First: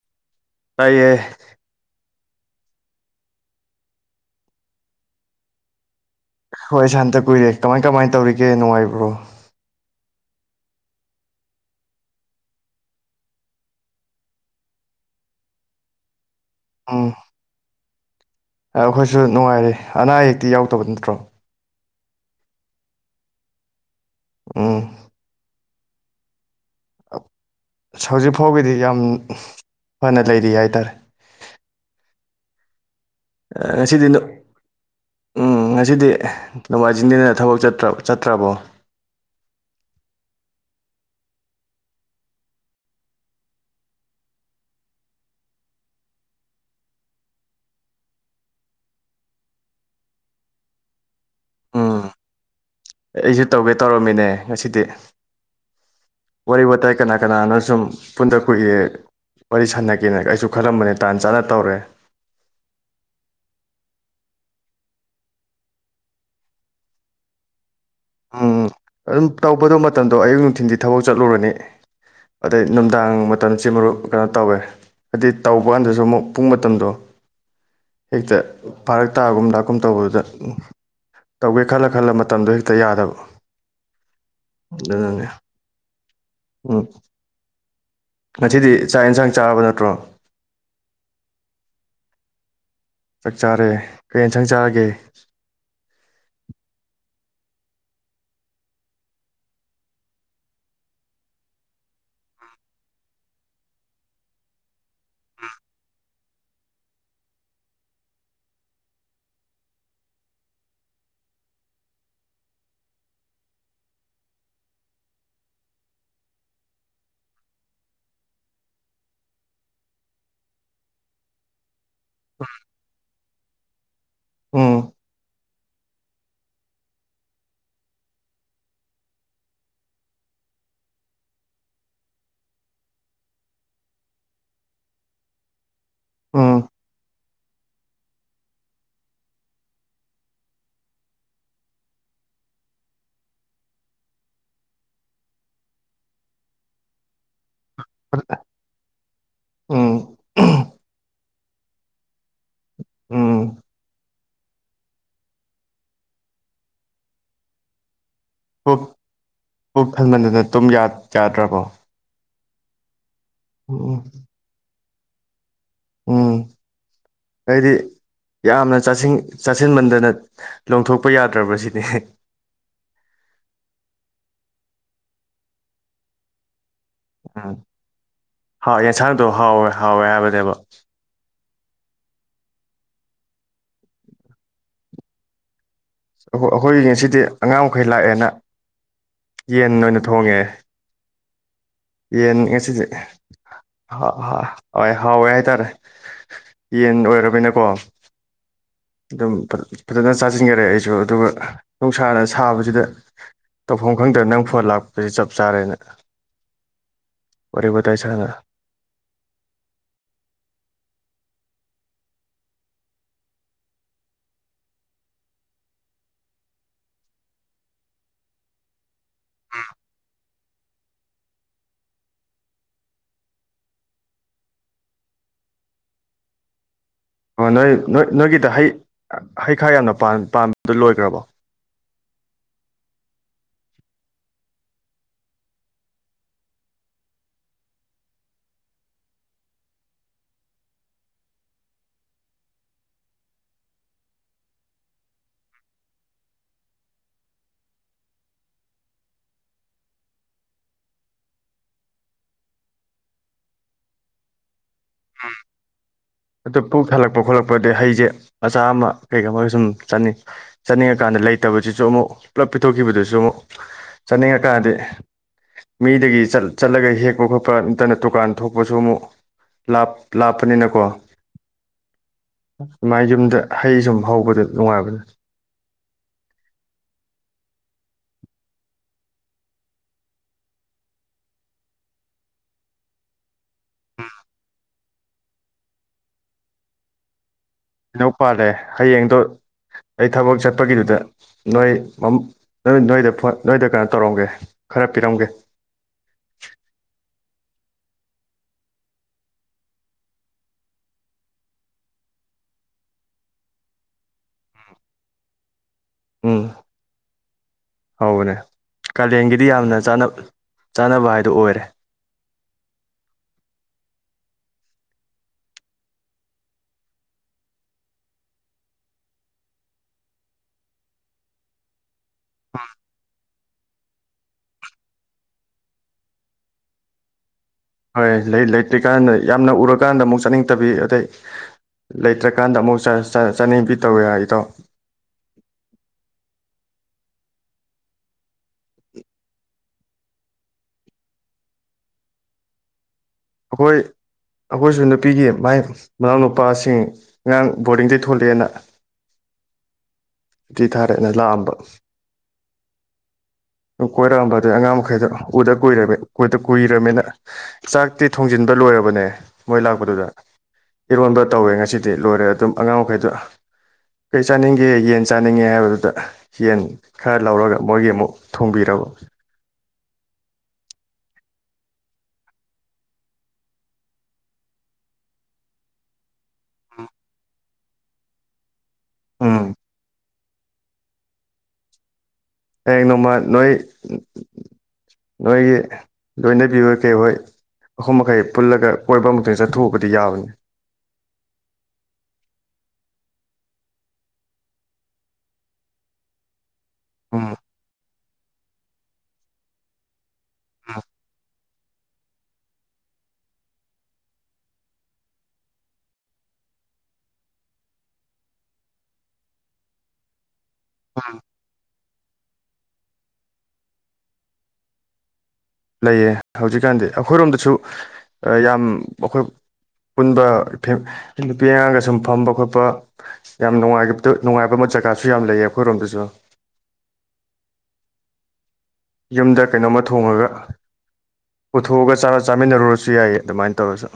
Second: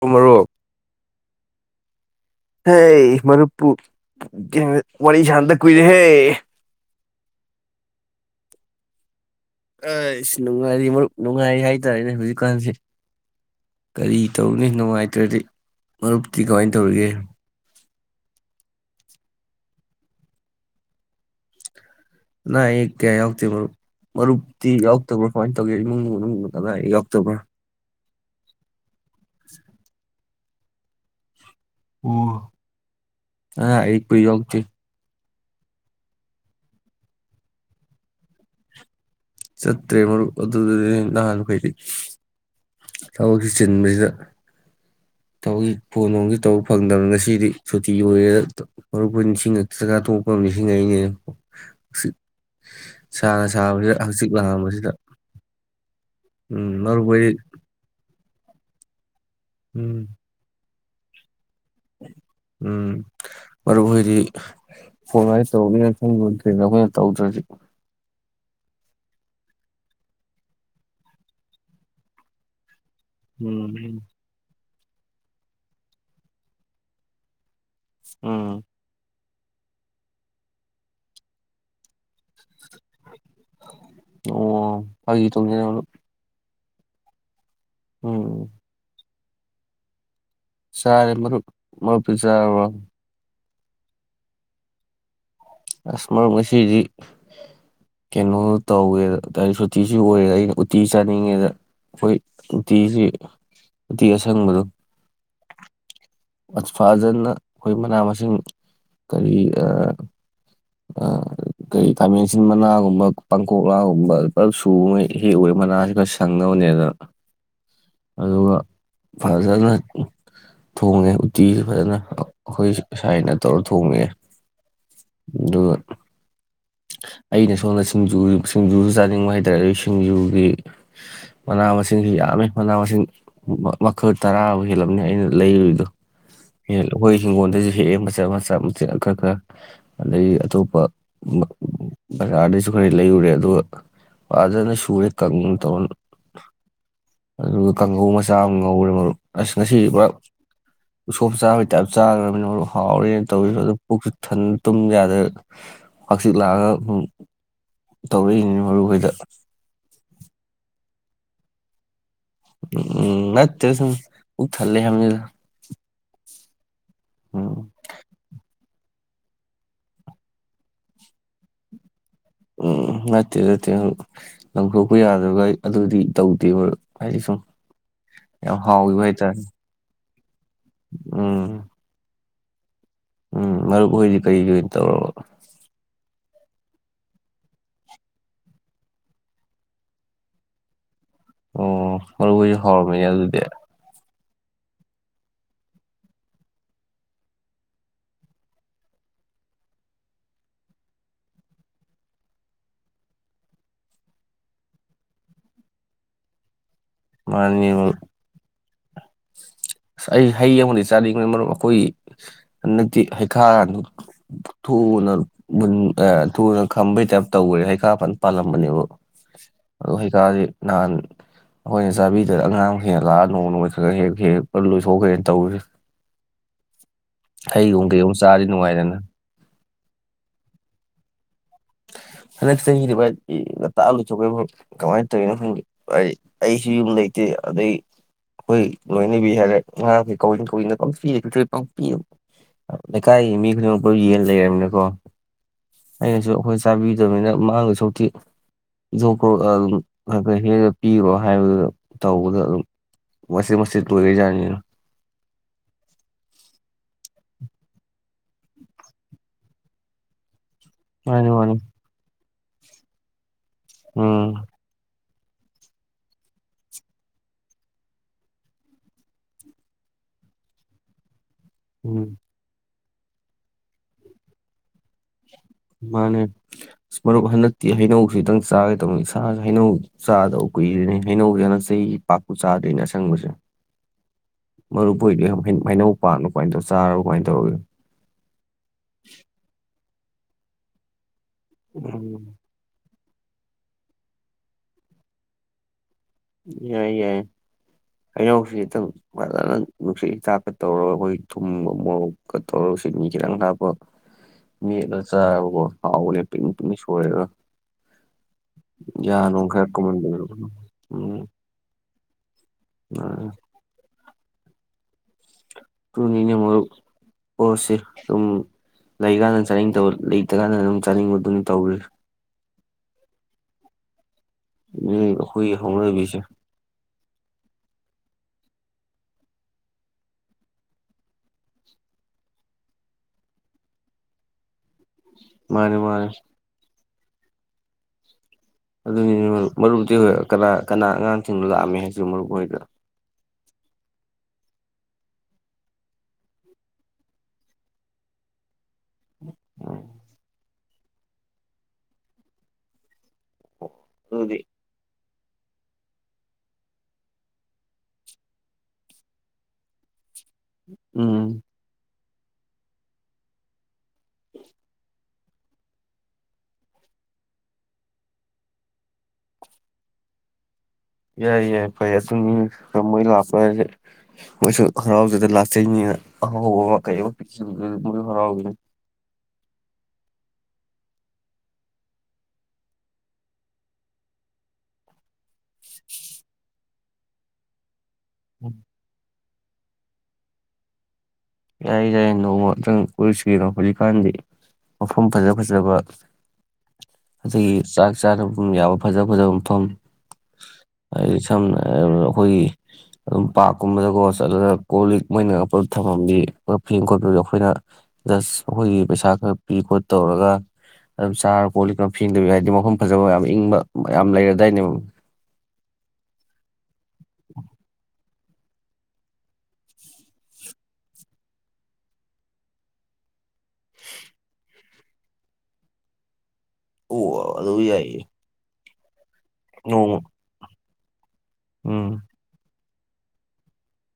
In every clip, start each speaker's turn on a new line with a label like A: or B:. A: ꯃ ꯃꯔꯨꯞ
B: ꯇꯑꯌꯦꯦ
A: ꯍꯦ ꯃꯔ ꯋꯥ ꯁꯥꯟꯗ ꯀꯏꯔ ꯍꯦ
B: ꯍꯣꯏ ꯁꯥꯟꯇ ꯀꯨꯏꯔꯦ ꯀꯃꯥꯏ ꯀꯃꯥꯏꯅ ꯇꯧꯔꯤꯒꯦ ꯅꯨꯡꯉꯥꯏꯕ꯭ꯔꯣ
A: ꯑꯩꯁ ꯅꯨꯡꯉꯥꯏꯔꯤ ꯃꯔꯨꯞ ꯅꯨꯡꯉꯥꯏꯔꯤ ꯍꯥꯏꯇꯥꯔꯦꯅꯦ ꯍꯧꯖꯤꯛꯀꯥꯟꯁꯦ ꯀꯔꯤ ꯇꯧꯅꯤ ꯅꯨꯡꯉꯥꯏ ꯇ꯭ꯔꯗꯤ ꯃꯔꯨꯞ ꯀꯤ ꯀꯃꯥꯏꯅ ꯇꯧꯔꯤꯒꯦ
B: ꯎꯝ ꯑꯩꯈꯣꯏꯁꯨ ꯅꯨꯡꯉꯥꯏꯔꯦ ꯑꯅꯥ ꯑꯌꯦꯛꯇꯤ ꯌꯥꯎꯗꯕ ꯅꯠꯇ꯭ꯔꯣ
A: ꯑꯅꯥ ꯑꯌꯦꯛ ꯀꯌꯥ ꯌꯥꯎ ꯗꯦ ꯃꯔꯨꯞ ꯃꯔꯨꯞꯗꯤ
B: ꯎꯝ
A: ꯌꯥꯎꯔꯛꯇꯕ꯭ꯔꯣ ꯀ ꯇꯧꯒꯦ ꯏꯃꯨꯡ ꯃꯅꯨꯡ ꯑꯗ ꯑꯩ ꯑꯣꯛꯇꯣꯕ꯭ꯔ
B: ꯑꯁ ꯍꯧꯖꯤꯛ ꯐꯥꯎꯒꯤꯗꯤ ꯌꯥꯝ ꯍ ꯅ ꯂꯩꯔꯤ ꯍꯥꯏꯇꯥꯔꯦ
A: ꯑꯣ ꯑ ꯑꯩ
B: ꯉꯁꯤꯗꯤ ꯅꯣ
A: [unintelligible] ꯌꯥꯎ ꯗꯦ
B: ꯎꯝ ꯉꯁꯤꯗꯤ ꯅꯣꯡꯃꯥꯏꯖꯤꯡꯅꯤꯅ ꯊꯕꯛ ꯆꯠꯇ꯭ꯔꯕꯣ
A: ꯆꯠꯇ꯭ꯔꯦ ꯃꯔꯨꯞ ꯑꯗꯨ ꯗꯅꯤꯅꯦ ꯅꯍꯥꯟ ꯊꯕꯛꯁꯤ ꯆꯤꯟꯕꯁꯤꯗ [unintelligible] ꯐꯣꯟ ꯂꯣꯝꯁꯤ ꯇꯧꯕ ꯐꯪꯗꯕ ꯉꯁꯤꯗꯤ ꯁꯨꯇꯤ ꯑꯣꯏꯔꯦ ꯃꯔꯨꯞꯄꯨ ꯅꯤꯡꯁꯤꯡꯉ ꯆꯥꯛ ꯆꯥ ꯇꯣꯛꯄ ꯅꯤꯡꯁꯤꯡꯉꯛꯏ ꯅꯦ
B: ꯎꯝ ꯑꯩꯁꯨ ꯇꯧꯒꯦ ꯇꯧꯔꯝꯃꯤꯅꯦ ꯉꯁꯤꯗꯤ
A: ꯂꯥꯡꯉꯝꯕꯁꯤꯗ
B: ꯋꯥꯔꯤ
A: ꯎꯝ
B: ꯋꯥꯇꯥꯏ
A: ꯃꯔꯨꯞ
B: ꯀꯅꯥ
A: ꯍꯣꯏꯗꯤ
B: ꯀꯅꯥꯅꯣ ꯁꯨꯝ ꯎꯗ ꯀꯨꯏꯔꯦ ꯋꯥꯔꯤ
A: ꯎꯝ
B: ꯁꯥꯟꯅꯒꯦꯅ ꯑꯩꯁꯨ ꯈꯔꯂꯝꯝꯕꯅꯦ ꯇꯥꯟ ꯆꯥ
A: ꯎꯝ ꯃꯔꯨꯞ ꯍꯣꯏꯗꯤ ꯀꯣꯟꯃꯥꯏ ꯇꯧꯅꯤꯅ ꯈꯪꯠꯇꯦꯅ ꯑꯩꯈꯣꯏꯅ ꯇꯧꯗ꯭ꯔꯗꯤ
B: ꯎꯝ ꯑꯗꯨꯝ ꯇꯧꯕꯗꯣ ꯃꯇꯝꯗꯣ ꯑꯌꯨꯛ ꯅꯨꯡꯊꯤꯟꯗꯤ ꯊꯕꯛ ꯆꯠꯂꯨꯔꯅꯤ ꯑꯗꯩ ꯅꯨꯡꯗꯥꯡ ꯃꯇꯝꯁꯤ ꯃꯔꯨꯞ
A: ꯎꯝ
B: ꯀꯩꯅꯣ ꯇꯧꯋꯦ ꯍꯥꯏꯗꯤ ꯇꯧꯕ ꯀꯥꯟꯗꯁꯨ ꯑꯃꯨꯛ ꯄꯨꯡ ꯃꯇꯝꯗꯣ ꯍꯦꯛꯇ
A: ꯎꯝ
B: ꯐꯥꯔꯛ ꯍꯞꯇꯥꯒꯨꯝꯗꯥꯛꯀꯨꯝ ꯇꯧꯕꯗꯨꯗ ꯇꯧꯒꯦ ꯈꯜꯂ ꯈꯜꯂ ꯃꯇꯝꯗꯣ ꯍꯦꯛꯇ ꯌꯥꯗꯕ
A: ꯑꯣ
B: ꯑꯗꯨꯅꯅꯦ
A: ꯑꯩ ꯇꯧꯖꯦ ꯃꯔꯨꯞ
B: ꯎꯝ
A: ꯎꯝ
B: ꯉꯁꯤꯗꯤ ꯆꯥꯛ ꯌꯦꯟꯁꯥꯡ ꯆꯥꯔꯕ ꯅꯠꯇ꯭ꯔꯣ
A: ꯆꯥꯔꯦ ꯃꯔꯨꯞ ꯃꯔꯨꯞ ꯇꯤ ꯆꯥꯔꯕꯣ
B: ꯆꯥꯛ ꯆꯥꯔꯦ ꯀꯩ ꯏꯟꯁꯥꯡ ꯆꯔꯒꯦ
A: ꯑꯁ ꯃꯔꯨꯞ ꯉꯁꯤꯗꯤ ꯀꯩꯅꯣ ꯇꯧꯋꯦꯗ ꯁꯨꯇꯤꯁꯨ ꯑꯣꯏꯔꯦ ꯑꯩꯅ ꯎꯇꯤ ꯆꯥꯅꯤꯡꯉꯦꯗ ꯑꯩꯈꯣꯏ ꯎꯇꯤꯁꯤ ꯎꯇꯤ ꯑꯁꯪꯕꯗꯣ ꯑꯠꯐꯥꯖꯟꯅ ꯑꯩꯈꯣꯏ ꯃꯅꯥ ꯃꯁꯤꯡ ꯀꯔꯤ ꯀꯩ ꯈꯥꯃꯦꯟꯁꯤꯟ ꯃꯅꯥꯒꯨꯝꯕ ꯄꯥꯡꯀꯣꯛꯂꯥꯒꯨꯝꯕ ꯄꯨꯂꯞ ꯁꯨꯉꯩ ꯍꯦꯛꯎꯦ ꯃꯅꯥꯁꯤ ꯄꯨꯔ ꯁꯪꯗꯅꯕꯅꯦꯗꯅ ꯑꯗꯨꯒ ꯐꯖꯅ ꯊꯣꯡꯉꯦ ꯎꯠꯇꯤꯁꯤ ꯐꯖꯅ ꯍꯣꯏ ꯁꯥꯏꯅ ꯇꯧꯔ ꯊꯣꯡꯉꯦ
B: ꯑꯣ
A: ꯑꯗꯨ ꯑꯩꯅ ꯁꯣꯝꯗ ꯁꯤꯡꯖꯨ ꯁꯤꯡꯖꯨꯁꯨ ꯆꯥꯅꯤꯡꯕ ꯍꯥꯏ ꯇꯔꯦ ꯑꯩ ꯁꯤꯡꯖꯨꯒꯤ ꯃꯅꯥ ꯃꯁꯤꯡꯁꯤ ꯌꯥꯝꯃꯦ ꯃꯅꯥ ꯃꯁꯤꯡ ꯃꯈꯜ ꯇꯔꯥꯕꯨ ꯍꯦꯜꯂꯝꯅꯤ ꯑꯩꯅ ꯂꯩꯗꯣ
B: ꯎꯝ
A: ꯑꯩꯈꯣꯏ ꯍꯤꯡꯒꯣꯜꯗꯁꯨ ꯍꯦꯛꯑꯦ ꯃꯆꯥ ꯃꯆꯥ ꯃꯆꯦꯠ ꯈꯔ ꯈꯔ ꯑꯗꯒꯤ ꯑꯇꯣꯞꯄ ꯎ ꯕꯖꯥꯔꯗꯩꯁꯨ ꯈꯔ ꯂꯩꯔꯨꯔꯦ ꯑꯗꯨꯒ ꯐꯖꯅ ꯁꯨꯔꯦ ꯀꯪꯅ ꯇꯧꯔꯒ ꯑꯗꯨꯒ ꯀꯥꯡꯒꯧ ꯃꯆꯥ ꯑꯃ ꯉꯧꯔꯦ ꯃꯔꯨꯞ ꯑꯁ
B: ꯎꯝ
A: ꯉꯁꯤꯗꯤ ꯄꯨꯔꯥ ꯎꯁꯣꯞ ꯆꯥꯕꯩ ꯇꯥꯏꯞ ꯆꯥꯈ꯭ꯔꯕꯅꯤꯅ ꯍꯥꯎꯔꯦꯅ
B: ꯎꯝ
A: ꯇꯧꯔꯤꯁꯨ ꯑꯗꯨ ꯄꯨꯛꯁꯨ ꯊꯟꯅ ꯇꯨꯝ ꯌꯥꯗꯅ ꯍꯪꯆꯤꯛ ꯂꯥꯡꯉꯒ ꯇꯧꯔꯛꯏꯅꯤ
B: ꯄꯨ
A: ꯃꯔꯨꯞ ꯍꯣꯏꯗ
B: ꯄꯨꯛ ꯊꯟꯃꯟꯗꯅ ꯇꯨꯝ ꯌꯥ ꯌꯥꯗ꯭ꯔꯕꯣ
A: ꯎ ꯎꯝ ꯅꯠꯇꯦ ꯁꯨꯝ
B: ꯎꯝ
A: ꯄꯨꯛ ꯊꯜꯂꯦ [unintelligible]
B: ꯎꯝ
A: ꯎꯝ
B: ꯑꯩꯗꯤ ꯌꯥꯝꯅ ꯆꯥꯁꯤꯡ ꯆꯥꯁꯤꯟꯃꯟꯗꯅ ꯂꯣꯡꯊꯣꯛꯄ ꯌꯥꯗ꯭ꯔꯕ ꯁꯤꯅꯤ
A: ꯎꯝ ꯅꯠꯇꯦ ꯅꯠꯇꯦ ꯂꯪꯊꯣꯛꯄ ꯌꯥꯗꯕꯒ ꯑꯗꯨꯗꯤ ꯇꯧꯗꯦ ꯃꯔꯨꯞ ꯍꯥꯏꯗꯤ ꯁꯨꯝ
B: ꯎꯝ
A: ꯌꯥꯝ
B: ꯍꯥꯎ
A: ꯍꯥꯎꯈꯤꯕ
B: ꯌꯦꯟꯁꯥꯡꯗꯣ
A: ꯍꯥꯏꯇꯥꯔꯦ
B: ꯍꯥꯎꯋꯦ ꯍꯥꯎꯋꯦ ꯍꯥꯏꯕ ꯋꯦꯕ
A: ꯎꯝ ꯎꯝ ꯃꯔꯨꯞ ꯍꯣꯏꯗꯤ ꯀꯔꯤ ꯀꯔꯤ ꯑꯣꯏꯅ ꯇꯧꯔꯕ
B: ꯑꯩꯈꯣꯏꯒꯤꯁꯤꯗꯤ ꯑꯉꯥꯡ ꯃꯈꯩ ꯂꯥꯛꯑꯦꯅ ꯌꯦꯟ ꯑꯣꯏꯅ ꯊꯣꯡꯉꯦ
A: ꯑꯣ ꯃꯔꯨꯞ ꯍꯥꯎꯔꯝꯃꯤꯅꯦ ꯑꯗꯨꯗ
B: ꯑ ꯍꯣꯏ ꯍꯥꯎꯋꯦ ꯍꯥꯏꯇꯥꯔꯦ ꯌꯦꯟ ꯑꯣꯏꯔꯕꯅꯀꯣ ꯑꯗꯨꯝ ꯐꯖꯅ ꯆꯥꯁꯤꯟꯈꯔꯦ ꯑꯩꯁꯨ ꯑꯗꯨꯒ ꯅꯨꯡꯁꯥꯅ ꯁꯥꯕꯁꯤꯗ ꯇꯧꯐꯝ ꯈꯪꯗꯕ ꯅꯪ ꯐꯣꯟ ꯂꯥꯛꯄꯁꯤ ꯆꯞ ꯆꯥꯔꯦꯅ ꯋꯥꯔꯤ
A: ꯃꯥꯅꯤ ꯑꯁ
B: ꯋꯥꯇꯥꯏ ꯁꯥꯟꯅ
A: ꯑꯩ ꯍꯩ ꯑꯃꯗꯤ ꯆꯥꯅꯤꯡꯕꯅꯤ ꯃꯔꯨꯞ ꯑꯩꯈꯣꯏ ꯍꯟꯗꯛꯇꯤ ꯍꯩꯈꯥ ꯊꯨꯅ ꯊꯨꯅ ꯈꯝꯕꯩ ꯇꯥꯏꯞ ꯇꯧꯈꯔꯦ ꯍꯩꯈꯥ ꯄꯅ ꯄꯥꯜꯂꯝꯕꯅꯦꯕ ꯑꯗꯣ ꯍꯩꯈꯥꯁꯦ ꯅꯍꯥꯟ ꯑꯩꯈꯣꯏꯅ ꯆꯥꯕꯤꯗ ꯑꯉꯥꯡ ꯍꯦꯛ ꯂꯥꯛꯑꯒ ꯅꯣꯡ ꯅꯣꯡꯃ ꯈ꯭ꯔꯔꯒ ꯍꯦꯛ ꯍꯦꯛ ꯂꯣꯏꯊꯣꯛꯈ꯭ꯔꯦꯅꯦ ꯇꯧꯔꯤꯁꯦ
B: ꯑꯣ ꯅꯣꯏ
A: ꯍꯩꯒꯨꯝ
B: ꯅꯣꯏ
A: ꯀꯩꯒꯨꯝ ꯆꯥꯔꯗꯤ
B: ꯅꯣꯏꯒꯤꯗ ꯍꯩ
A: ꯅꯨꯡꯉꯥꯏꯗꯅ
B: ꯍꯩꯈꯥ ꯌꯥꯝꯅ ꯄꯥꯟꯕꯥꯗꯨ ꯂꯣꯏꯒ꯭ꯔꯕꯣ
A: ꯍꯟꯗꯛ ꯆꯍꯤꯗ ꯂꯇꯥ ꯉꯟꯇꯥ ꯂꯣꯏꯊꯣꯛꯈꯔꯦ ꯃꯔꯨꯞ ꯀꯃꯥꯏꯅ ꯇꯧꯔꯤꯅꯣ ꯈꯪꯗꯦ ꯑꯩꯁꯨ ꯌꯨꯝ ꯂꯩꯇꯦ ꯑꯗꯩ ꯑꯩꯈꯣꯏ ꯂꯣꯏꯅꯕꯤ ꯍꯥꯏꯔꯦ ꯑꯥꯡꯈꯩ ꯀ ꯀꯊ ꯄ ꯂꯩꯀꯥꯏꯒꯤ ꯃꯤ ꯈꯨꯗꯤꯡꯃꯛꯄꯥꯎ ꯌꯦꯟ ꯂꯩꯝꯅꯤꯀꯣ ꯑꯩꯅꯁꯨ ꯑꯩꯈꯣꯏ ꯆꯥꯕꯤꯗꯕꯅꯤꯅ ꯃꯥꯡꯗꯣꯏ ꯁꯔꯨꯛꯇꯤ ꯈ ꯑꯗꯨꯝ ꯈꯔ ꯈ ꯍꯦꯟꯅ ꯄꯤꯈ꯭ꯔꯣ ꯍꯥꯏꯕꯗꯨꯗ ꯇꯧꯕꯗ ꯑꯗꯨꯝ ꯃꯆꯤꯠ ꯃꯆꯤꯠ ꯂꯣꯏꯔ ꯖꯥꯠꯅꯤꯅ
B: ꯎꯝ ꯑꯗꯨ ꯄꯨꯛ ꯊꯥꯂꯛꯄ ꯈꯣꯠꯂꯛꯄꯗ ꯍꯩꯁꯦ ꯃꯆꯥ ꯑꯃ ꯀꯩꯒꯥ ꯑꯃꯒ ꯁꯨꯝ ꯆꯠꯅꯤ ꯆꯥꯅꯤꯡꯉ ꯀꯥꯟꯗ
A: ꯃꯥꯅꯤ ꯃꯥꯅꯤ
B: ꯂꯩꯇꯕꯁꯤꯁꯨ ꯑꯃꯨꯛ ꯄꯨꯂꯞ ꯄꯤꯊꯣꯛꯈꯤꯕꯗꯨꯁꯨ ꯑꯃꯨꯛ
A: ꯎꯝ
B: ꯆꯥꯅꯤꯡꯉ ꯀꯥꯟꯗꯤ ꯃꯤꯗꯒꯤ ꯆꯠꯂꯒ ꯍꯦꯛꯄ ꯈꯣꯠꯄ ꯅꯠꯇꯅ ꯗꯨꯀꯥꯟ ꯊꯣꯛꯄꯁꯨ ꯑꯃꯨꯛ ꯂꯥꯞꯄꯅꯤꯅꯀꯣ
A: ꯎꯝ
B: ꯑꯗꯨꯃꯥꯏ ꯌꯨꯝꯗ ꯍꯩ ꯁꯨꯝ ꯍꯧꯕꯗ ꯅꯨꯡꯉꯥꯏꯕꯅꯦ
A: ꯃꯥꯅꯦ ꯃꯔꯨꯞ ꯍꯟꯗꯛꯇꯤ ꯍꯩꯅꯧꯁꯤ ꯈꯤꯇꯪ ꯆꯥꯒꯦ ꯇꯧꯅꯤ ꯏꯁꯥꯁꯦ ꯍꯩꯅꯧ ꯆꯥꯗ ꯀꯨꯏꯔꯦꯅꯦ ꯍꯩꯅꯧꯁꯦ ꯍꯟꯇꯛꯇꯤ ꯆꯩ ꯄꯥꯛꯄꯨ ꯆꯥꯗꯦꯅꯦ ꯑꯁꯪꯕꯁꯦ ꯃꯔꯨꯨꯞ ꯍꯣꯏꯗꯨꯣ ꯍꯩꯅꯧ ꯄꯥꯟꯕꯔ ꯀꯃꯥꯏꯅ ꯇꯧ ꯆꯥꯔꯒ ꯀꯃꯥꯏꯅ ꯇꯧꯔꯒꯦ
B: ꯀꯩꯅꯣ ꯄꯥꯜꯂꯦ ꯍꯌꯦꯡꯗꯣ ꯑꯩ ꯊꯕꯛ ꯆꯠꯄꯒꯤꯗꯨꯗ ꯅꯣꯏ
A: ꯎꯝ
B: ꯅꯣꯏ ꯅꯣꯏꯗ ꯍꯣꯏ ꯅꯣꯏꯗ ꯀꯩꯅꯣ ꯇꯧꯔꯝꯒꯦ ꯈꯔ ꯄꯤꯔꯝꯒꯦ
A: ꯌꯥꯏ ꯌꯥꯏ ꯍꯍꯧꯁꯤ ꯈꯤꯇꯪ ꯐꯖꯅ ꯅꯨꯡꯁꯤꯠ ꯍꯤꯗꯥꯛꯀ ꯇꯧꯔꯒ ꯑꯩꯈꯣꯏ ꯊꯨꯝꯕ ꯃꯣꯔꯣꯛꯀ ꯇꯧꯔꯒ ꯁꯤ ꯃꯤ ꯈꯤꯇꯪ ꯂꯞꯄ ꯃꯦꯠꯂ ꯆꯥꯔꯕꯀꯣ ꯍꯥꯎꯔꯦ ꯄꯨꯡ ꯄꯅꯤꯡ ꯁꯣꯏꯔꯒ
B: ꯍꯅꯦ
A: ꯌꯥ ꯅꯨꯡ
B: ꯀꯥꯂꯦꯟꯒꯤꯗꯤ
A: ꯈꯔ
B: ꯌꯥꯝꯅ ꯆꯥ
A: ꯀꯨꯝꯍꯟꯕꯗꯣ
B: ꯇꯅꯋꯥꯥꯏꯗ ꯑꯣꯣꯔꯔꯦ
A: ꯎꯝ ꯔꯨꯅꯤꯅ ꯃꯣꯏ ꯄꯣꯠꯁ ꯑꯗꯨꯝ ꯂꯩꯀꯥꯟꯗ ꯆꯥꯅꯤꯡꯗꯕ ꯂꯩꯇꯀꯥꯟꯗ ꯑꯗꯨꯝ ꯆꯥꯅꯤꯡꯕꯗꯨꯅꯤ ꯇꯧꯔꯤ
B: ꯑ
A: ꯎꯝꯈꯣꯏ ꯍꯧꯔꯕꯤꯁ
B: ꯍꯣꯏ ꯂꯩꯇ꯭ꯔꯤꯀꯥꯟꯗ ꯌꯥꯝꯅ ꯎꯔꯀꯥꯟꯗ ꯑꯃꯨꯛ ꯆꯥꯅꯤꯡꯗꯕꯤ ꯑꯗꯩ ꯂꯩꯇ꯭ꯔꯀꯥꯟꯗ ꯑꯃꯨꯛ ꯆꯥꯅꯤꯡꯕꯤ ꯇꯧꯋꯤ ꯍꯥꯏ ꯑꯩꯗꯣ
A: ꯃꯥꯅꯦ ꯃꯥꯅꯦꯦ ꯑꯗꯨꯅꯤ ꯃꯔꯨꯞꯗꯤꯤ ꯍꯣꯏ ꯀꯅꯥ ꯀꯅꯥ ꯑꯉꯥꯡꯁꯤꯡꯅ ꯂꯥꯛꯑꯝꯃꯦ ꯍꯥꯏꯁꯤ ꯃꯔꯨꯞ ꯑꯣꯏꯗꯅ
B: ꯑꯩꯈꯣꯏ ꯑꯩꯈꯣꯏꯁꯨ ꯅꯨꯄꯤꯒꯤ ꯃꯥꯏ ꯃꯅꯥꯎꯅꯨꯄꯥꯁꯤꯡ ꯑꯉꯥꯡ ꯕꯣꯔꯗꯤꯡꯗꯒꯤ ꯊꯣꯂꯛꯦꯅ
A: ꯎꯝ
B: ꯊꯤ ꯊꯥꯔꯦꯅ ꯂꯥꯛꯑꯝꯕ ꯀꯣꯏꯔꯛꯑꯝꯕ
A: ꯑꯗꯨꯗꯤ
B: ꯑꯗꯨꯩ ꯑꯉꯥꯡ ꯃꯈꯩꯗꯣ ꯎꯗ ꯀꯨꯏꯔꯃꯤ ꯀꯨꯏꯗ ꯀꯨꯏꯔꯕꯅꯤꯅ ꯆꯥꯛꯇꯤ ꯊꯣꯡꯖꯤꯟꯕ ꯂꯣꯏꯔꯕꯅꯦ ꯃꯣꯏ ꯂꯥꯛꯄꯗꯨꯗ ꯏꯔꯣꯟꯕ
A: ꯎꯝ
B: ꯇꯧꯋꯦ ꯉꯁꯤꯗꯤ ꯂꯣꯏꯔꯦ ꯑꯗꯨꯝ ꯑꯉꯥꯡ ꯃꯈꯩꯗ ꯀꯩ ꯆꯥꯅꯤꯡꯒꯦ ꯌꯦꯟ ꯆꯥꯅꯤꯡꯉꯦ ꯍꯥꯏꯕꯗꯨꯗ ꯌꯦꯟ ꯈꯔ ꯂꯧꯔꯒ ꯃꯣꯏꯒꯤ ꯑꯃꯨꯛ ꯊꯣꯡꯕꯤꯔꯕ
A: ꯌꯥꯏ ꯌꯥꯏ ꯐꯩ ꯑꯗꯨꯅꯤ ꯃꯣꯏ ꯂꯥꯛꯄ ꯃꯣꯏꯁꯨ ꯍꯔꯥꯎꯗꯨꯗ ꯂꯥꯛꯆꯩꯅꯤꯅ ꯑꯍꯥꯎꯕ ꯑꯃ ꯀꯩ ꯄꯤꯛꯟꯗꯨ ꯃꯣꯏꯁꯨ ꯍꯔꯥꯎꯗꯅꯤ
B: ꯑꯥ ꯍꯌꯦꯡ ꯅꯣꯡꯃ ꯅꯣꯏ ꯅꯣꯏꯒꯤ ꯂꯣꯏꯅ ꯕꯤꯕ ꯀ ꯑꯣꯏꯣꯏ ꯑꯍꯨꯝ ꯃꯈꯩ ꯄꯨꯜꯂꯒ ꯀꯣꯏꯐꯝ ꯑꯗꯨ ꯆꯠꯊꯣꯛꯎꯕꯗꯤ ꯌꯥꯕꯅꯤ
A: ꯌꯥꯏ ꯌꯥꯏ ꯅꯣꯡꯃ ꯅꯇꯪ ꯀꯣꯏꯁꯤꯦꯅꯣ ꯍꯧꯖꯤꯛꯀꯥꯟꯗꯤ ꯃꯐꯝ ꯐꯖ ꯐꯖꯕ
B: ꯎꯝ
A: ꯑꯗ ꯆ ꯆꯥꯅ ꯃꯐꯝ ꯌꯥꯕ ꯐꯖ ꯐꯖꯕ ꯃꯐꯝ ꯑꯩ ꯁꯝꯅ ꯍꯥꯏꯔꯕ ꯑꯩꯈꯣꯏꯒꯤ ꯑꯗꯨꯝ ꯄꯥꯔꯛꯀꯨꯝꯕꯗꯀꯣ ꯆꯠꯂꯒ ꯀꯣ ꯂꯤꯛ ꯃꯩꯅꯉꯛꯄ ꯊꯝꯐꯝꯝꯗꯤ ꯔ ꯄꯤ ꯈꯣꯠꯄꯤꯣ ꯑꯩꯈꯣꯏꯅ ꯖꯁ ꯑꯩꯈꯣꯏꯒꯤ ꯄꯩꯁꯥ ꯈꯔ ꯄꯤ ꯈꯣꯠ ꯇꯧꯔꯒ ꯑꯗꯨ ꯆꯥꯔ ꯀꯣꯂꯤ ꯐꯤꯗꯕꯤ ꯍꯥꯏꯗꯤ ꯃꯐꯝ ꯐꯖꯕ ꯃꯌꯥꯝ ꯏꯪꯕ ꯌꯥꯝꯌꯥꯝ ꯂꯩꯔꯗꯥꯏꯅꯦꯕ
B: ꯂꯩꯌꯦ ꯍꯧꯖꯤꯛꯀꯥꯟꯗꯤ ꯑꯩꯈꯣꯏꯔꯣꯝꯗꯁꯨ ꯌꯥꯝ ꯑꯩꯈꯣꯏ ꯄꯨꯟꯕ ꯅꯨꯄꯤ ꯑꯉꯥꯡꯒ ꯁꯨꯝ ꯐꯝꯕ ꯈꯣꯠꯄ ꯌꯥꯝ ꯉꯥꯏ ꯅꯨꯡꯉꯥꯏꯕ ꯑꯃ ꯖꯒꯥꯁꯨ ꯌꯥꯝ ꯂꯩꯌꯦ ꯑꯩꯈꯣꯏꯔꯣꯝꯗꯁꯨ
A: ꯑꯣ ꯋꯥ ꯑꯗꯨ ꯑꯗꯨꯕꯤ ꯌꯥꯏ
B: ꯌꯨꯝꯗ ꯀꯩꯅꯣꯝꯃ ꯊꯣꯡꯉꯒ
A: ꯎꯝ
B: ꯄꯨꯊꯣꯛꯑꯒ ꯆꯥꯔ ꯆꯥꯃꯤꯟꯅꯔꯨꯔꯁꯤꯦ ꯨ ꯌꯥꯏꯌꯦ ꯑꯗꯨꯃꯥꯏꯅ ꯇꯧꯔꯁꯨ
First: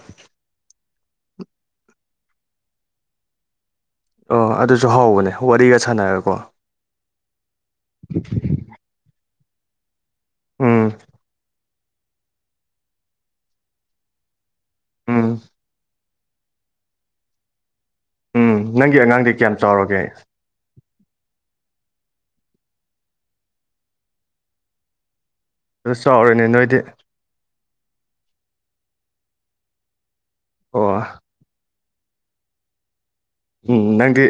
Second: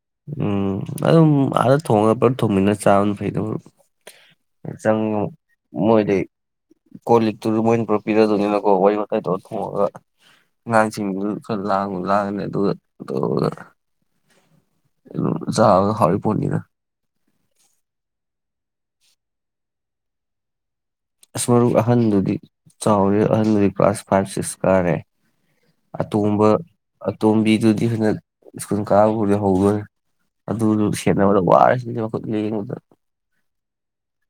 A: ꯎꯝ ꯑꯗꯨꯝ ꯑꯥꯗ ꯊꯣꯡꯉꯒ ꯄꯨꯂꯞ ꯊꯣꯡꯃꯤꯟꯅ ꯆꯥꯕꯅ ꯐꯩꯗ
B: ꯑꯣ ꯑꯗꯨꯁꯨ
A: ꯆꯪꯉꯤꯨ
B: ꯍꯥꯎꯕꯅꯦ ꯋꯥꯔꯤꯒ
A: ꯃꯣꯏꯗꯤ
B: ꯁꯥꯟꯅꯔꯒꯀꯣ
A: ꯀꯣꯜ ꯂꯤꯛꯇꯨ ꯃꯣꯏꯅ ꯄꯨꯔꯛꯄꯤꯤꯔꯗꯅꯤꯅꯀꯣ ꯋꯥꯔꯤ ꯋꯥꯥꯏꯗꯨ ꯍ ꯉ
B: ꯎꯝ
A: ꯆ ꯈ ꯂꯥꯡ ꯂꯥꯡꯅꯦ ꯑꯗꯨ
B: ꯎꯝ
A: ꯆ ꯍꯥꯎꯔ ꯄꯅꯤꯅ
B: ꯎꯝ ꯅꯪꯒꯤ ꯑꯉꯥꯡꯗꯤ ꯀꯌꯥꯝ ꯆꯥꯎꯔꯒꯦ
A: ꯑꯁ ꯃꯔꯛ ꯑꯍꯟꯗꯨꯗꯤ ꯆꯥꯎꯔꯦ ꯑꯍꯟꯗꯨꯗꯤ ꯀ꯭ꯂꯥꯁ ꯐꯥꯏꯚ ꯁꯤꯛꯁ ꯀꯥꯔꯦ
B: ꯑꯗꯨ ꯆꯥꯎꯔꯦꯅꯦ
A: ꯑꯇꯣꯝꯕ
B: ꯅꯣꯏꯗꯤ
A: ꯑꯇꯣꯝꯕꯤꯗꯨꯗꯤ ꯇꯅ ꯁ꯭ꯀꯨꯜ ꯀꯥꯕꯕꯨꯗꯤ ꯍꯧꯧꯕꯣꯏ ꯑꯗꯨ
B: ꯑꯣ
A: ꯁꯦꯠꯅꯕꯗ ꯋꯥꯔ ꯌꯦꯗ
B: ꯎꯝ ꯅꯪꯗꯤ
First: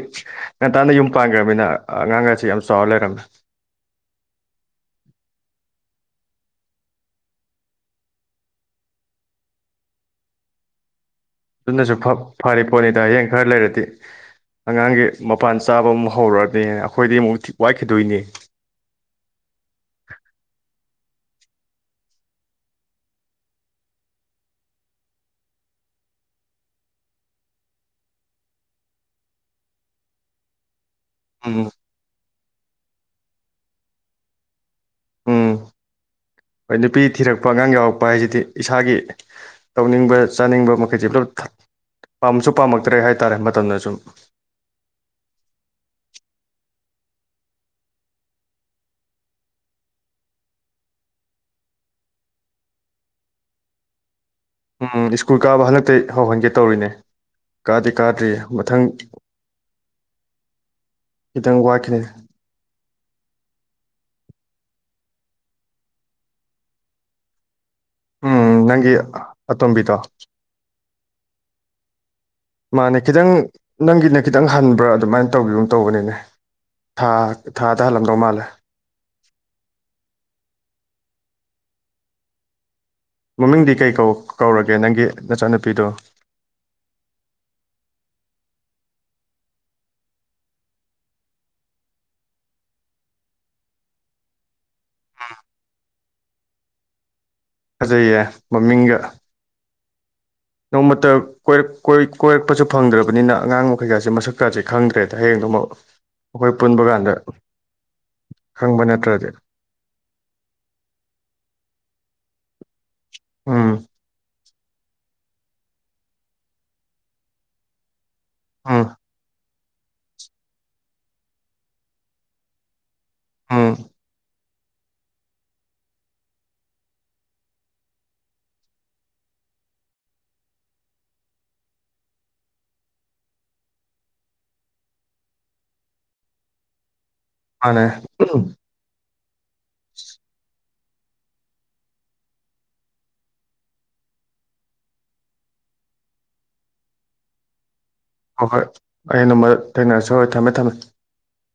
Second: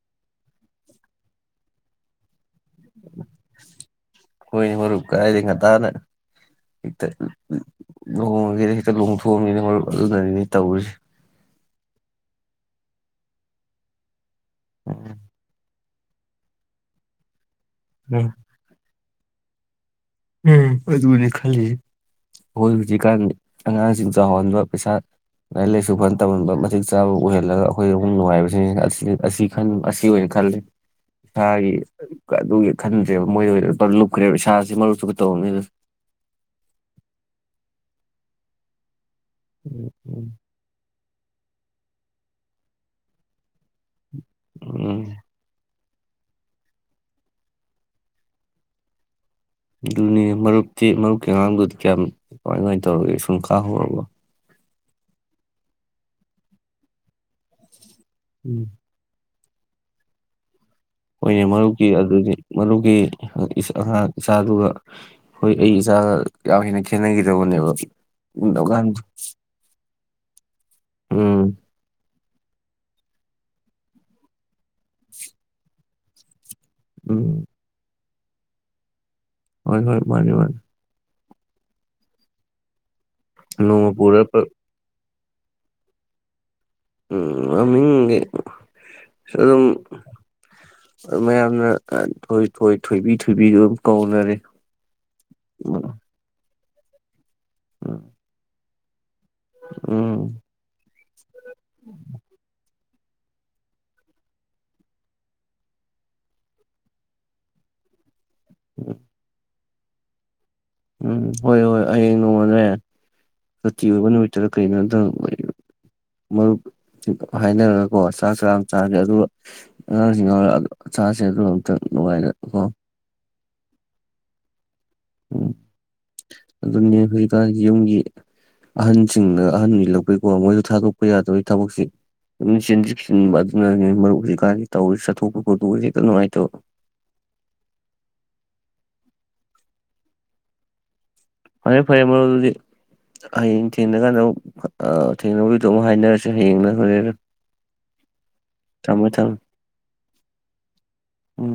B: ꯑꯉꯥꯡꯉꯦ ꯌꯥꯝ ꯆꯥꯎꯔ ꯂꯩꯔꯝꯃꯦ
A: ꯀꯣꯏꯅꯤ ꯍꯔꯕ ꯀꯥꯏ ꯈ ꯑꯅ ꯍꯦꯛꯇ ꯂꯨꯍꯣꯡꯉꯒꯦꯗ ꯍꯦꯛꯇ ꯂꯣꯡꯊꯣꯛꯑꯅꯤꯅ ꯃꯔ ꯑꯗꯨꯅꯅꯤꯅꯦ ꯇꯧꯔꯤꯁꯤꯦ
B: ꯑꯗꯨꯅꯁꯨ ꯐꯔ ꯄꯣꯅꯤꯇꯥ ꯍꯌꯦꯡ ꯈꯔ ꯂꯩꯔꯗꯤ ꯑꯉꯥꯡꯒꯤ
A: ꯎꯝ
B: ꯃꯄꯥꯟ ꯆꯥꯕ ꯑꯃꯨꯛ ꯍꯧꯔꯛꯑꯗꯤ ꯑꯩꯈꯣꯏꯗꯤ ꯑꯃꯨꯛ ꯋꯥꯏꯈꯤꯗꯣꯏꯅꯤ
A: ꯑꯗꯨ ꯑꯣꯏꯅ ꯈꯜꯂꯤ ꯑꯩꯈꯣꯏ ꯍꯧꯖꯤꯛꯀꯥꯟ ꯑꯉꯥꯡꯁꯤꯡ ꯆꯥꯎꯍꯟꯕ ꯄꯩꯁꯥ ꯂꯥꯏꯔꯤꯛ ꯂꯥꯏꯁꯨ ꯐ ꯇꯝꯍꯟꯕ ꯃꯇꯤꯛ ꯆꯥꯕ ꯑꯣꯏꯍꯜꯂꯒ ꯑꯩꯈꯣꯏꯗ ꯑꯃꯨꯛ ꯅꯨꯡꯉꯥꯏꯕꯁꯤꯅꯤ ꯑꯁꯤ ꯑꯣꯏꯅ ꯈꯜꯂꯤ
B: ꯎꯝ
A: ꯍꯥꯏꯦ ꯑꯗꯨꯒꯤ ꯈꯟꯗ꯭ꯔꯦꯕ ꯃꯣꯏꯗ ꯂꯨꯞꯈ꯭ꯔꯦꯕ ꯏꯁꯥꯥꯁ ꯃꯔ ꯇ
B: ꯎꯝ ꯍꯣꯏ ꯅꯨꯄꯤ ꯊꯤꯔꯛꯄ ꯑꯉꯥꯡ ꯌꯥꯎꯔꯛꯄ ꯍꯥꯏꯁꯤꯗꯤ ꯏꯁꯥꯒꯤ ꯇꯧꯅꯤꯡꯕ ꯆꯥꯅꯤꯡꯕ ꯃꯈꯩꯁꯦ ꯄꯨꯂꯞ ꯄꯥꯝꯁꯨ ꯄꯥꯝꯂꯛꯇ꯭ꯔꯦ ꯍꯥꯏꯇꯥꯔꯦ ꯃꯇꯝꯗ ꯁꯨꯝ
A: ꯎꯝ ꯑꯗꯨꯅꯤ ꯃꯔꯨꯞꯇꯤ ꯃꯔꯨꯞꯀꯤ ꯑꯉꯥꯡꯗꯨꯗꯤ ꯀꯌꯥꯝ ꯀꯃꯥꯏ ꯀꯃꯥꯏꯅ ꯇꯧꯔꯒꯦ ꯁꯨꯡ ꯈꯥꯍꯧꯔꯕ
B: ꯎꯝ ꯁ꯭ꯀꯨꯜ ꯀꯥꯕ ꯍꯟꯗꯛꯇꯤ ꯍꯧꯍꯟꯒꯦ ꯇꯧꯔꯤꯅꯦ ꯀꯥ ꯀꯥꯗ꯭ꯔꯤ ꯃꯊꯪ
A: ꯑꯣꯏꯅꯦ
B: ꯈꯤꯇꯪ
A: ꯃꯔꯨꯞꯀꯤ
B: ꯋꯥꯠꯈꯤꯅꯤ
A: ꯑꯗꯨꯗꯤ ꯃꯔꯨꯞꯒꯤ ꯑꯉꯥꯡ ꯏꯆꯥꯗꯨꯒ ꯍꯣꯏ ꯑꯩ ꯏꯆꯥꯒ ꯌꯥꯝ ꯍꯦꯟꯅ ꯈꯦꯠꯅꯈꯤꯗꯧꯕꯅꯦꯕ
B: ꯎꯝ ꯅꯪꯒꯤ ꯑꯇꯣꯝꯕꯤꯗꯣ
A: ꯑꯥ
B: ꯃꯥꯅꯦ ꯈꯤꯇꯪ ꯅꯪꯒꯤꯅ ꯈꯤꯇꯪ ꯍꯟꯕ ꯄꯨꯔꯥ ꯑꯗꯨꯃꯥꯏꯅ ꯇꯧꯕꯤꯒꯨꯝ ꯇꯧꯕꯅꯤꯅꯦ ꯊꯥ
A: ꯎꯝ
B: ꯊꯥ ꯇ ꯍꯜꯂꯝ ꯀꯃꯂ
A: ꯍꯣꯏ ꯍꯣꯏ ꯃꯥꯅꯦ ꯃꯥꯅꯦ
B: ꯃꯃꯤꯡꯗꯤ
A: ꯅꯣꯡꯃ
B: ꯀꯩꯧ
A: ꯄꯨꯔ
B: ꯀꯧꯔꯒꯦ ꯅꯪꯒꯤ ꯅꯆꯥꯅꯨꯄꯤꯔꯣ
A: ꯎꯝ ꯃꯃꯤꯡꯗꯤ ꯑꯗꯨꯝ ꯃꯌꯥꯝꯅ ꯊꯣꯏ ꯊꯣꯏ ꯊꯣꯏꯕꯤ ꯊꯣꯏꯕꯤ ꯑꯗꯨꯝ ꯀꯧꯅꯔꯦ
B: ꯐꯖꯩꯌꯦ ꯃꯃꯤꯡꯒ
A: ꯎꯝ
B: ꯃ ꯣꯏꯣꯏ ꯀꯣꯏ ꯄ ꯐꯪꯗ꯭ꯔꯕꯅꯤꯅ ꯑꯉꯥꯡꯕ ꯀꯩꯀꯥꯁꯦ ꯃꯁꯛ ꯀꯥꯁꯦ ꯈꯪꯗ꯭ꯔꯦꯗ ꯍꯌꯦꯡꯗꯨ ꯑꯃ ꯑꯩꯈꯣꯏ ꯄꯨꯟꯕ ꯀꯥꯟꯗ ꯈꯪꯕ ꯅꯠꯇ꯭ꯔꯗꯤ
A: ꯎꯝ ꯍꯣꯏ ꯍꯣꯏ ꯍꯌꯦꯡ ꯅꯣꯡꯉꯗ꯭ꯔꯦ
B: ꯎꯝ
A: ꯁꯆꯤ ꯑꯣꯏꯅ ꯗ ꯀꯩꯅꯣꯝꯇꯪ ꯃꯔꯨꯞ ꯍꯥꯏꯅꯔꯒꯀꯣ ꯆꯥꯛ ꯆꯥ
B: ꯎꯝ
A: ꯆꯥꯈꯦ ꯑꯗꯨꯒ ꯑꯉꯥꯡꯁꯤꯡ ꯉꯔ ꯆꯁꯦ ꯑꯗꯨ ꯑꯝꯇꯪ ꯅꯨꯡꯉꯥꯏꯅ ꯀꯣ
B: ꯍꯥꯥ
A: ꯎꯝ ꯑꯗꯨꯅꯦ ꯍꯧꯖꯤꯛꯀꯥꯟ ꯌꯨꯝꯒꯤ ꯑꯍꯟꯁꯤꯡꯗ ꯑꯍꯟꯅꯤꯂꯛꯄꯩꯀꯣ ꯃꯣꯏꯗ ꯊꯥꯗꯣꯛꯄ ꯌꯥꯗꯣꯏꯒꯤ ꯊꯕꯛꯁꯤ ꯑꯗꯨ ꯆꯦꯟ ꯆꯁꯤꯟꯕ ꯑꯗꯨꯅꯅꯦ ꯃꯔꯨꯞ ꯍꯧꯖꯤꯛꯀꯥꯟꯗꯤ ꯇꯧꯔꯤꯁꯤ ꯆꯠꯊꯣꯛꯄ ꯈꯣꯠꯇꯣꯛꯁꯤ ꯀ ꯅꯨꯡꯉꯥꯏꯇꯕ
B: ꯍꯅ ꯎ [inaudible]
A: ꯐꯔꯦ ꯐꯔꯦ ꯃꯔꯨꯞ ꯑꯗꯨꯗꯤ ꯍꯌꯦꯡ ꯊꯦꯡꯅꯀꯥꯟꯗ ꯑꯃꯨꯛ ꯊꯦꯡꯅꯕꯗꯨꯗꯣ ꯑꯃꯨꯛ ꯍꯥꯏꯅꯔꯁꯤ ꯍꯌꯦꯡꯅ ꯍꯣꯔꯦꯟꯒ
B: ꯍꯣꯏ ꯍꯣꯏ ꯑꯩ ꯅꯃ ꯊꯦꯡꯅꯔꯁꯤ ꯍꯣꯏ ꯊꯝꯃꯦ ꯊꯝꯃꯦ
A: ꯎꯝ